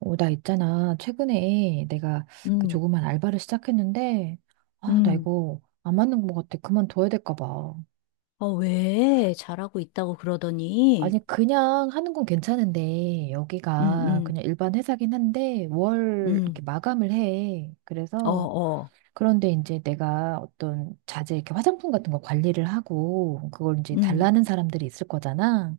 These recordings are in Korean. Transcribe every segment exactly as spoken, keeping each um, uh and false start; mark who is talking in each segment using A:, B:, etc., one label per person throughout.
A: 어, 나 있잖아. 최근에 내가 그
B: 음,
A: 조그만 알바를 시작했는데, 아, 나
B: 음.
A: 이거 안 맞는 것 같아. 그만둬야 될까 봐.
B: 어, 왜? 잘하고 있다고 그러더니.
A: 아니, 그냥 하는 건 괜찮은데,
B: 음,
A: 여기가
B: 음,
A: 그냥 일반 회사긴 한데, 월
B: 음.
A: 이렇게 마감을 해.
B: 어,
A: 그래서,
B: 어.
A: 그런데 이제 내가 어떤 자재, 이렇게 화장품 같은 거 관리를 하고, 그걸 이제
B: 음,
A: 달라는 사람들이 있을 거잖아.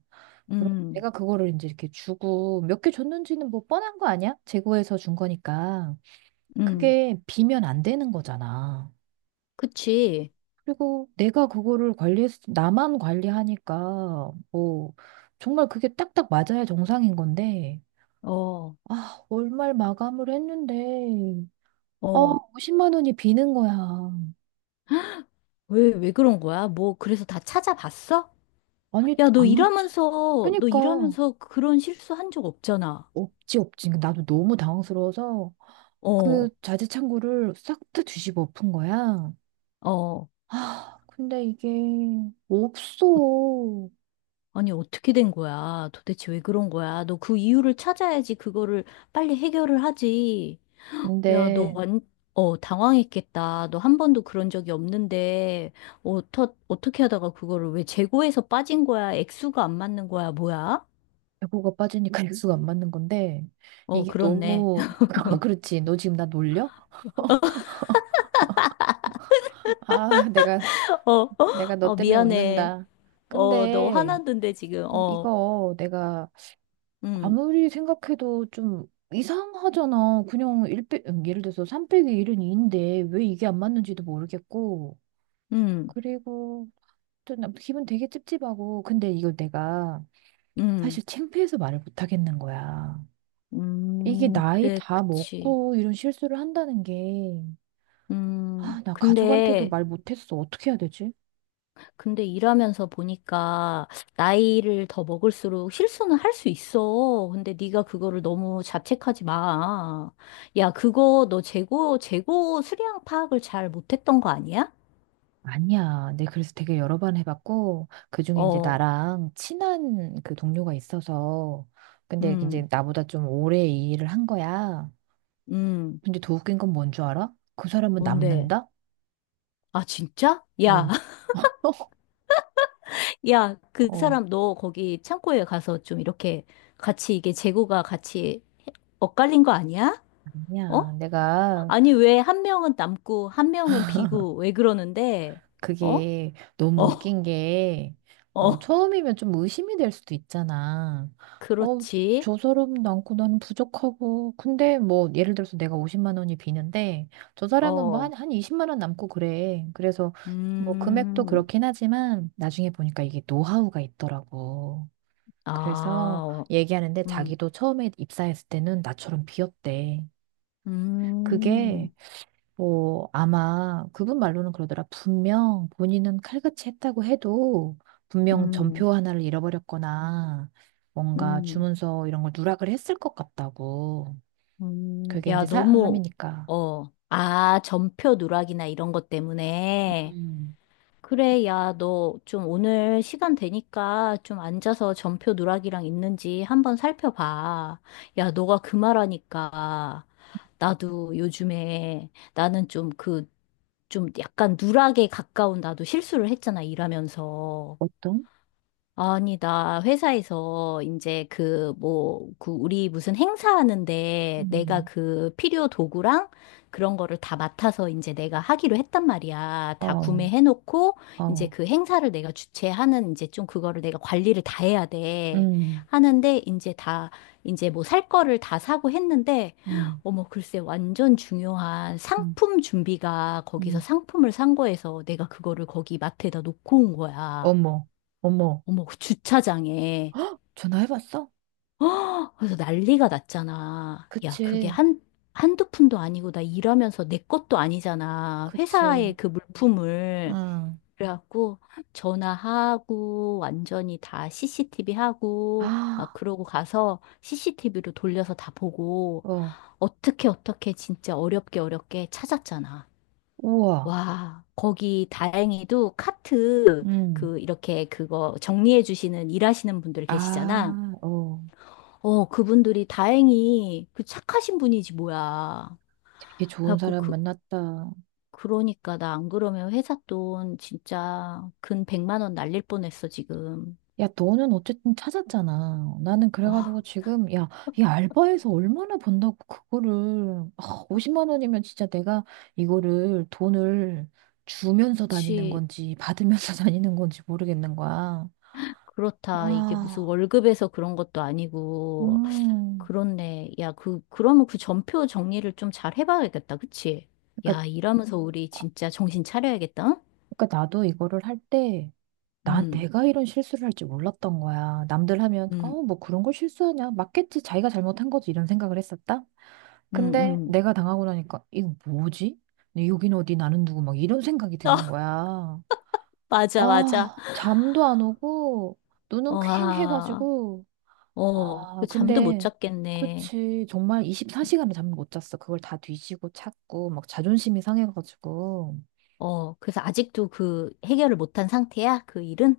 A: 그럼
B: 음,
A: 내가 그거를 이제 이렇게 주고, 몇 개 줬는지는 뭐 뻔한 거 아니야? 재고에서 준 거니까.
B: 음.
A: 그게 비면 안 되는 거잖아.
B: 그치.
A: 그리고 내가 그거를 관리했, 나만 관리하니까, 뭐, 정말 그게 딱딱 맞아야 정상인 건데,
B: 어,
A: 아, 월말 마감을 했는데, 어,
B: 어.
A: 오십만 원이 비는 거야.
B: 왜, 왜 그런 거야? 뭐, 그래서 다 찾아봤어?
A: 아니,
B: 야, 너
A: 아무리, 짜-
B: 일하면서, 너
A: 그니까,
B: 일하면서 그런 실수 한 적 없잖아.
A: 없지, 없지. 그러니까 나도 너무 당황스러워서
B: 어,
A: 그
B: 어.
A: 자재창고를 싹 다 뒤집어 엎은 거야.
B: 어,
A: 아, 근데 이게 없어.
B: 아니, 어떻게 된 거야? 도대체 왜 그런 거야? 너 그 이유를 찾아야지 그거를 빨리 해결을 하지. 야, 너
A: 근데
B: 완, 어, 당황했겠다. 너 한 번도 그런 적이 없는데, 어떠, 어떻게 하다가 그거를 왜 재고에서 빠진 거야? 액수가 안 맞는 거야? 뭐야?
A: 배고가 빠지니까 액수가 안 맞는 건데
B: 어,
A: 이게
B: 그렇네.
A: 너무 그렇지? 너 지금 나 놀려? 아, 내가
B: 어, 어,
A: 내가 너
B: 아,
A: 때문에
B: 미안해.
A: 웃는다.
B: 어, 너
A: 근데
B: 화났는데 지금, 어,
A: 이거 내가
B: 음,
A: 아무리 생각해도 좀 이상하잖아. 그냥 일 빼, 음, 예를 들어서 삼 빼기 일은 이인데 왜 이게 안 맞는지도 모르겠고,
B: 음,
A: 그리고 또 나- 기분 되게 찝찝하고, 근데 이걸 내가
B: 음,
A: 사실 창피해서 말을 못 하겠는 거야. 이게
B: 음,
A: 나이
B: 그래,
A: 다
B: 그치.
A: 먹고 이런 실수를 한다는 게.
B: 음,
A: 아, 나 가족한테도
B: 근데,
A: 말 못했어. 어떻게 해야 되지?
B: 근데 일하면서 보니까 나이를 더 먹을수록 실수는 할 수 있어. 근데 네가 그거를 너무 자책하지 마. 야, 그거 너 재고 재고 수량 파악을 잘 못했던 거 아니야?
A: 아니야. 내 그래서 되게 여러 번 해봤고, 그중에 이제
B: 어,
A: 나랑 친한 그 동료가 있어서, 근데 이제
B: 음,
A: 나보다 좀 오래 이 일을 한 거야.
B: 음,
A: 근데 더 웃긴 건 뭔 줄 알아? 그 사람은
B: 뭔데?
A: 남는다?
B: 아, 진짜? 야,
A: 응.
B: 야, 그
A: 어,
B: 사람 너 거기 창고에 가서 좀 이렇게 같이 이게 재고가 같이 엇갈린 거 아니야?
A: 아니야.
B: 어?
A: 내가
B: 아니, 왜 한 명은 남고 한 명은 비고 왜 그러는데? 어?
A: 그게 너무
B: 어?
A: 웃긴 게, 어,
B: 어,
A: 처음이면 좀 의심이 될 수도 있잖아. 어,
B: 그렇지.
A: 저 사람 많고 나는 부족하고. 근데 뭐, 예를 들어서 내가 오십만 원이 비는데, 저 사람은 뭐 한,
B: 어,
A: 한 이십만 원 남고 그래. 그래서 뭐, 금액도
B: 음,
A: 그렇긴 하지만, 나중에 보니까 이게 노하우가 있더라고.
B: 아,
A: 그래서
B: 어,
A: 얘기하는데
B: 음,
A: 자기도 처음에 입사했을 때는 나처럼 비었대. 그게
B: 음,
A: 뭐, 아마 그분 말로는 그러더라. 분명 본인은 칼같이 했다고 해도 분명
B: 음,
A: 전표 하나를 잃어버렸거나 뭔가
B: 음,
A: 주문서 이런 걸 누락을 했을 것 같다고.
B: 음.
A: 그게 이제
B: 야, 너무,
A: 사람이니까.
B: 어, 아, 전표 누락이나 이런 것 때문에.
A: 음,
B: 그래, 야, 너 좀 오늘 시간 되니까 좀 앉아서 전표 누락이랑 있는지 한번 살펴봐. 야, 너가 그 말하니까 나도 요즘에 나는 좀 그, 좀 약간 누락에 가까운 나도 실수를 했잖아, 일하면서.
A: 보통?
B: 아니, 나 회사에서 이제 그 뭐, 그 우리 무슨 행사하는데 내가
A: 음,
B: 그 필요 도구랑 그런 거를 다 맡아서 이제 내가 하기로 했단 말이야. 다
A: 어,
B: 구매해놓고 이제
A: 어,
B: 그 행사를 내가 주최하는 이제 좀 그거를 내가 관리를 다 해야 돼.
A: 음,
B: 하는데 이제 다 이제 뭐 살 거를 다 사고 했는데
A: 음,
B: 어머, 글쎄 완전 중요한
A: 음,
B: 상품 준비가 거기서
A: 음.
B: 상품을 산 거에서 내가 그거를 거기 마트에다 놓고 온 거야.
A: 어머, 어머.
B: 어머, 그 주차장에.
A: 헉, 전화해봤어?
B: 허! 그래서 난리가 났잖아. 야, 그게
A: 그치,
B: 한, 한두 푼도 아니고 나 일하면서 내 것도 아니잖아. 회사의
A: 그치,
B: 그 물품을.
A: 응.
B: 그래갖고 전화하고 완전히 다 씨씨티비 하고 막
A: 아,
B: 그러고 가서 씨씨티비로 돌려서 다 보고
A: 어,
B: 어떻게 어떻게 진짜 어렵게 어렵게 찾았잖아.
A: 우와,
B: 와, 거기 다행히도 카트
A: 음,
B: 그 이렇게 그거 정리해 주시는 일하시는 분들 계시잖아.
A: 아, 어.
B: 어, 그분들이 다행히 그 착하신 분이지 뭐야.
A: 되게 좋은
B: 그래갖고
A: 사람
B: 그,
A: 만났다.
B: 그러니까 나 안 그러면 회사 돈 진짜 근 백만 원 날릴 뻔했어, 지금.
A: 야, 너는 어쨌든 찾았잖아. 나는 그래가지고
B: 아,
A: 지금, 야, 이 알바에서 얼마나 번다고 그거를, 아, 오십만 원이면 진짜 내가 이거를 돈을 주면서 다니는
B: 그치.
A: 건지 받으면서 다니는 건지 모르겠는 거야.
B: 그렇다. 이게 무슨
A: 아,
B: 월급에서 그런 것도 아니고.
A: 음.
B: 그렇네. 야, 그, 그러면 그 전표 정리를 좀 잘 해봐야겠다. 그치?
A: 그러니까
B: 야, 일하면서 음. 우리 진짜 정신 차려야겠다.
A: 그러니까 나도 이거를 할 때, 난
B: 응?
A: 내가 이런 실수를 할 줄 몰랐던 거야. 남들 하면,
B: 음, 음,
A: 어, 뭐 그런 걸 실수하냐? 맞겠지. 자기가 잘못한 거지. 이런 생각을 했었다.
B: 음,
A: 근데
B: 음.
A: 내가 당하고 나니까, 이거 뭐지? 여긴 어디, 나는 누구, 막 이런 생각이 드는
B: 어,
A: 거야.
B: 맞아, 맞아.
A: 아, 잠도 안 오고, 눈은
B: 와.
A: 퀭해가지고,
B: 어,
A: 아,
B: 그 잠도 못
A: 근데,
B: 잤겠네.
A: 그치. 정말 이십사 시간을 잠을 못 잤어. 그걸 다 뒤지고 찾고, 막 자존심이 상해가지고.
B: 어, 그래서 아직도 그 해결을 못한 상태야? 그 일은?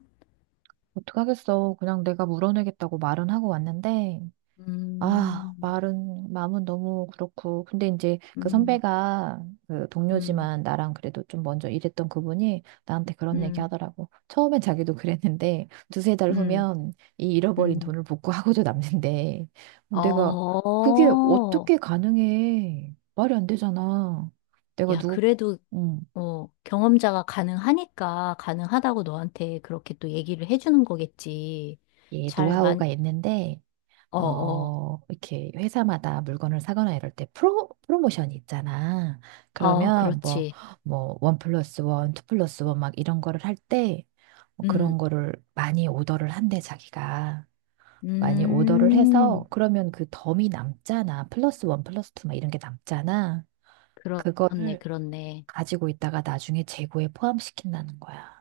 A: 어떡하겠어. 그냥 내가 물어내겠다고 말은 하고 왔는데, 아,
B: 음,
A: 말은, 마음은 너무 그렇고. 근데 이제 그
B: 음,
A: 선배가, 그
B: 음,
A: 동료지만 나랑 그래도 좀 먼저 일했던 그분이 나한테 그런 얘기
B: 음,
A: 하더라고. 처음엔 자기도 그랬는데, 두세 달
B: 음,
A: 후면 이 잃어버린
B: 음.
A: 돈을 복구하고도 남는데, 내가 그게
B: 어,
A: 어떻게 가능해? 말이 안 되잖아. 내가
B: 야,
A: 누구,
B: 그래도,
A: 음,
B: 어, 경험자가 가능하니까, 가능하다고 너한테 그렇게 또 얘기를 해주는 거겠지.
A: 예,
B: 잘 만,
A: 노하우가 있는데,
B: 어, 어,
A: 어, 이렇게 회사마다 물건을 사거나 이럴 때 프로, 프로모션이 있잖아.
B: 어,
A: 그러면 뭐,
B: 그렇지.
A: 뭐, 원 플러스 원, 투 플러스 원 막 이런 거를 할 때, 뭐 그런
B: 음,
A: 거를 많이 오더를 한대, 자기가. 많이 오더를 해서,
B: 음,
A: 그러면 그 덤이 남잖아. 플러스 원, 플러스 투 막 이런 게 남잖아.
B: 그렇네,
A: 그거를
B: 그렇네.
A: 가지고 있다가 나중에 재고에 포함시킨다는 거야.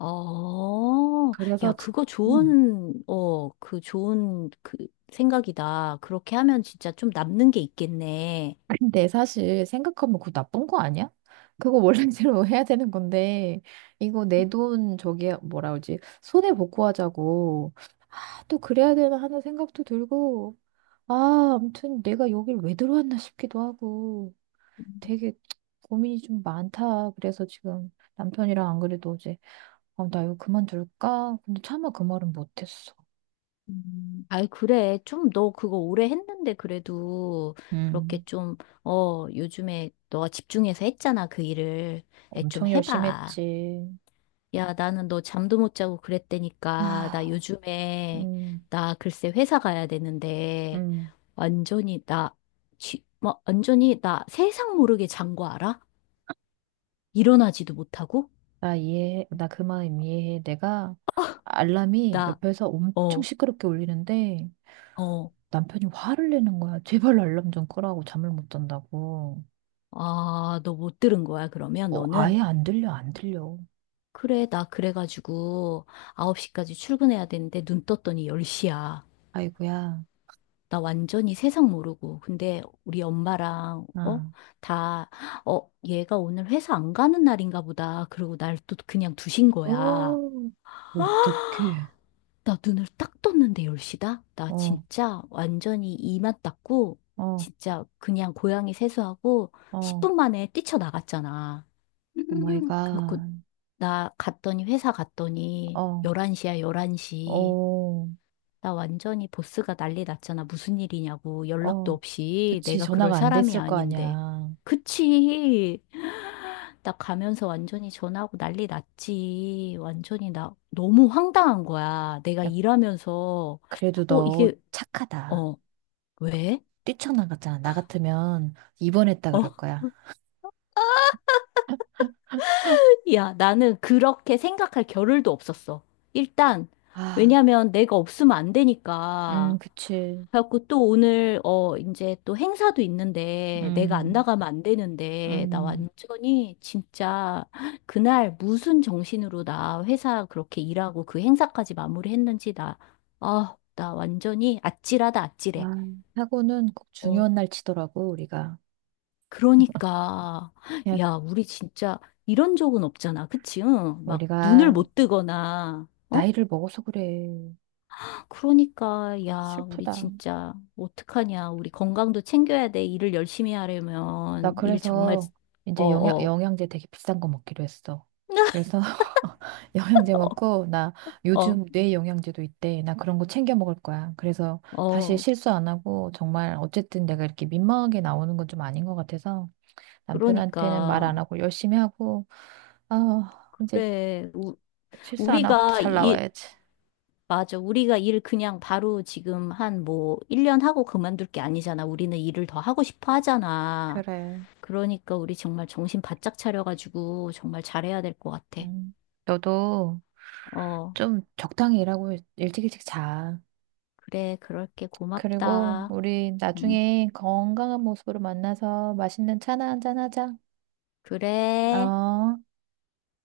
B: 어,
A: 그래서,
B: 야,
A: 진-
B: 그거
A: 음.
B: 좋은, 어, 그 좋은 그 생각이다. 그렇게 하면 진짜 좀 남는 게 있겠네.
A: 근데 사실 생각하면 그거 나쁜 거 아니야? 그거 원래대로 해야 되는 건데, 이거 내 돈 저기 뭐라 그러지? 손해 보고 하자고, 아, 또 그래야 되나 하는 생각도 들고, 아, 아무튼 내가 여길 왜 들어왔나 싶기도 하고. 되게 고민이 좀 많다. 그래서 지금 남편이랑 안 그래도 어제 어, 나 이거 그만둘까? 근데 차마 그 말은 못했어.
B: 음. 아이, 그래. 좀 너 그거 오래 했는데 그래도 그렇게
A: 음.
B: 좀, 어, 요즘에 너가 집중해서 했잖아. 그 일을. 에, 좀
A: 엄청 열심히
B: 해봐.
A: 했지.
B: 야, 나는 너 잠도 못 자고 그랬다니까. 나
A: 아.
B: 요즘에,
A: 음,
B: 나 글쎄 회사 가야 되는데,
A: 음.
B: 완전히 나, 쥐, 뭐, 완전히 나 세상 모르게 잔 거 알아? 일어나지도 못하고?
A: 나 이해해. 나 그 마음 이해해. 내가 알람이
B: 나,
A: 옆에서 엄청
B: 어,
A: 시끄럽게 울리는데
B: 어,
A: 남편이 화를 내는 거야. 제발 알람 좀 끄라고, 잠을 못 잔다고.
B: 아, 너 못 들은 거야, 그러면
A: 어,
B: 너는?
A: 아예 안 들려, 안 들려.
B: 그래, 나 그래가지고 아홉 시까지 출근해야 되는데 눈 떴더니 열 시야.
A: 아이고야.
B: 나 완전히 세상 모르고. 근데 우리 엄마랑, 어?
A: 아.
B: 다, 어, 얘가 오늘 회사 안 가는 날인가 보다. 그러고 날 또 그냥 두신 거야.
A: 어, 어떡해.
B: 나 눈을 딱 떴는데 열 시다? 나
A: 어,
B: 진짜 완전히 이만 닦고,
A: 어,
B: 진짜 그냥 고양이 세수하고
A: 어.
B: 십 분 만에 뛰쳐나갔잖아.
A: 오 마이
B: 음, 그렇고,
A: 갓.
B: 나 갔더니, 회사 갔더니
A: 어,
B: 열한 시야, 열한 시.
A: 어,
B: 나 완전히 보스가 난리 났잖아. 무슨 일이냐고. 연락도
A: 어.
B: 없이.
A: 그치,
B: 내가 그럴
A: 전화가 안
B: 사람이
A: 됐을 거
B: 아닌데.
A: 아니야.
B: 그치? 나 가면서 완전히 전화하고 난리 났지. 완전히 나 너무 황당한 거야. 내가
A: 야,
B: 일하면서,
A: 그래도
B: 어,
A: 너
B: 이게,
A: 착하다.
B: 어, 왜?
A: 뛰쳐나갔잖아. 나 같으면 입원했다 그럴
B: 어?
A: 거야.
B: 야, 나는 그렇게 생각할 겨를도 없었어. 일단,
A: 아,
B: 왜냐면 내가 없으면 안
A: 음,
B: 되니까.
A: 그치.
B: 그래갖고 또 오늘, 어, 이제 또 행사도 있는데, 내가 안
A: 음,
B: 나가면 안 되는데, 나
A: 음.
B: 완전히 진짜 그날 무슨 정신으로 나 회사 그렇게 일하고 그 행사까지 마무리했는지 나, 아, 나 완전히 아찔하다, 아찔해.
A: 아, 사고는 꼭
B: 어,
A: 중요한 날 치더라고, 우리가.
B: 그러니까,
A: 야,
B: 야, 우리 진짜 이런 적은 없잖아. 그치? 응? 막 눈을
A: 우리가
B: 못 뜨거나, 어?
A: 나이를 먹어서 그래.
B: 그러니까, 야, 우리
A: 슬프다.
B: 진짜 어떡하냐. 우리 건강도 챙겨야 돼. 일을 열심히
A: 나
B: 하려면. 일 정말,
A: 그래서
B: 어,
A: 이제 영양,
B: 어.
A: 영양제 되게 비싼 거 먹기로 했어. 그래서 영양제 먹고, 나
B: 어,
A: 요즘 뇌 영양제도 있대. 나 그런 거 챙겨 먹을 거야. 그래서 다시
B: 어,
A: 실수 안 하고, 정말 어쨌든 내가 이렇게 민망하게 나오는 건 좀 아닌 것 같아서 남편한테는 말
B: 그러니까.
A: 안 하고 열심히 하고, 아, 이제
B: 그래, 우,
A: 실수 안 하고
B: 우리가
A: 잘
B: 일,
A: 나와야지.
B: 맞아. 우리가 일 그냥 바로 지금 한 뭐, 일 년 하고 그만둘 게 아니잖아. 우리는 일을 더 하고 싶어 하잖아.
A: 그래.
B: 그러니까 우리 정말 정신 바짝 차려가지고 정말 잘해야 될 것 같아.
A: 음. 너도
B: 어,
A: 좀 적당히 일하고 일- 일찍 일찍 자.
B: 그래, 그럴게.
A: 그리고
B: 고맙다.
A: 우리
B: 음,
A: 나중에 건강한 모습으로 만나서 맛있는 차나 한잔 하자.
B: 그래.
A: 어.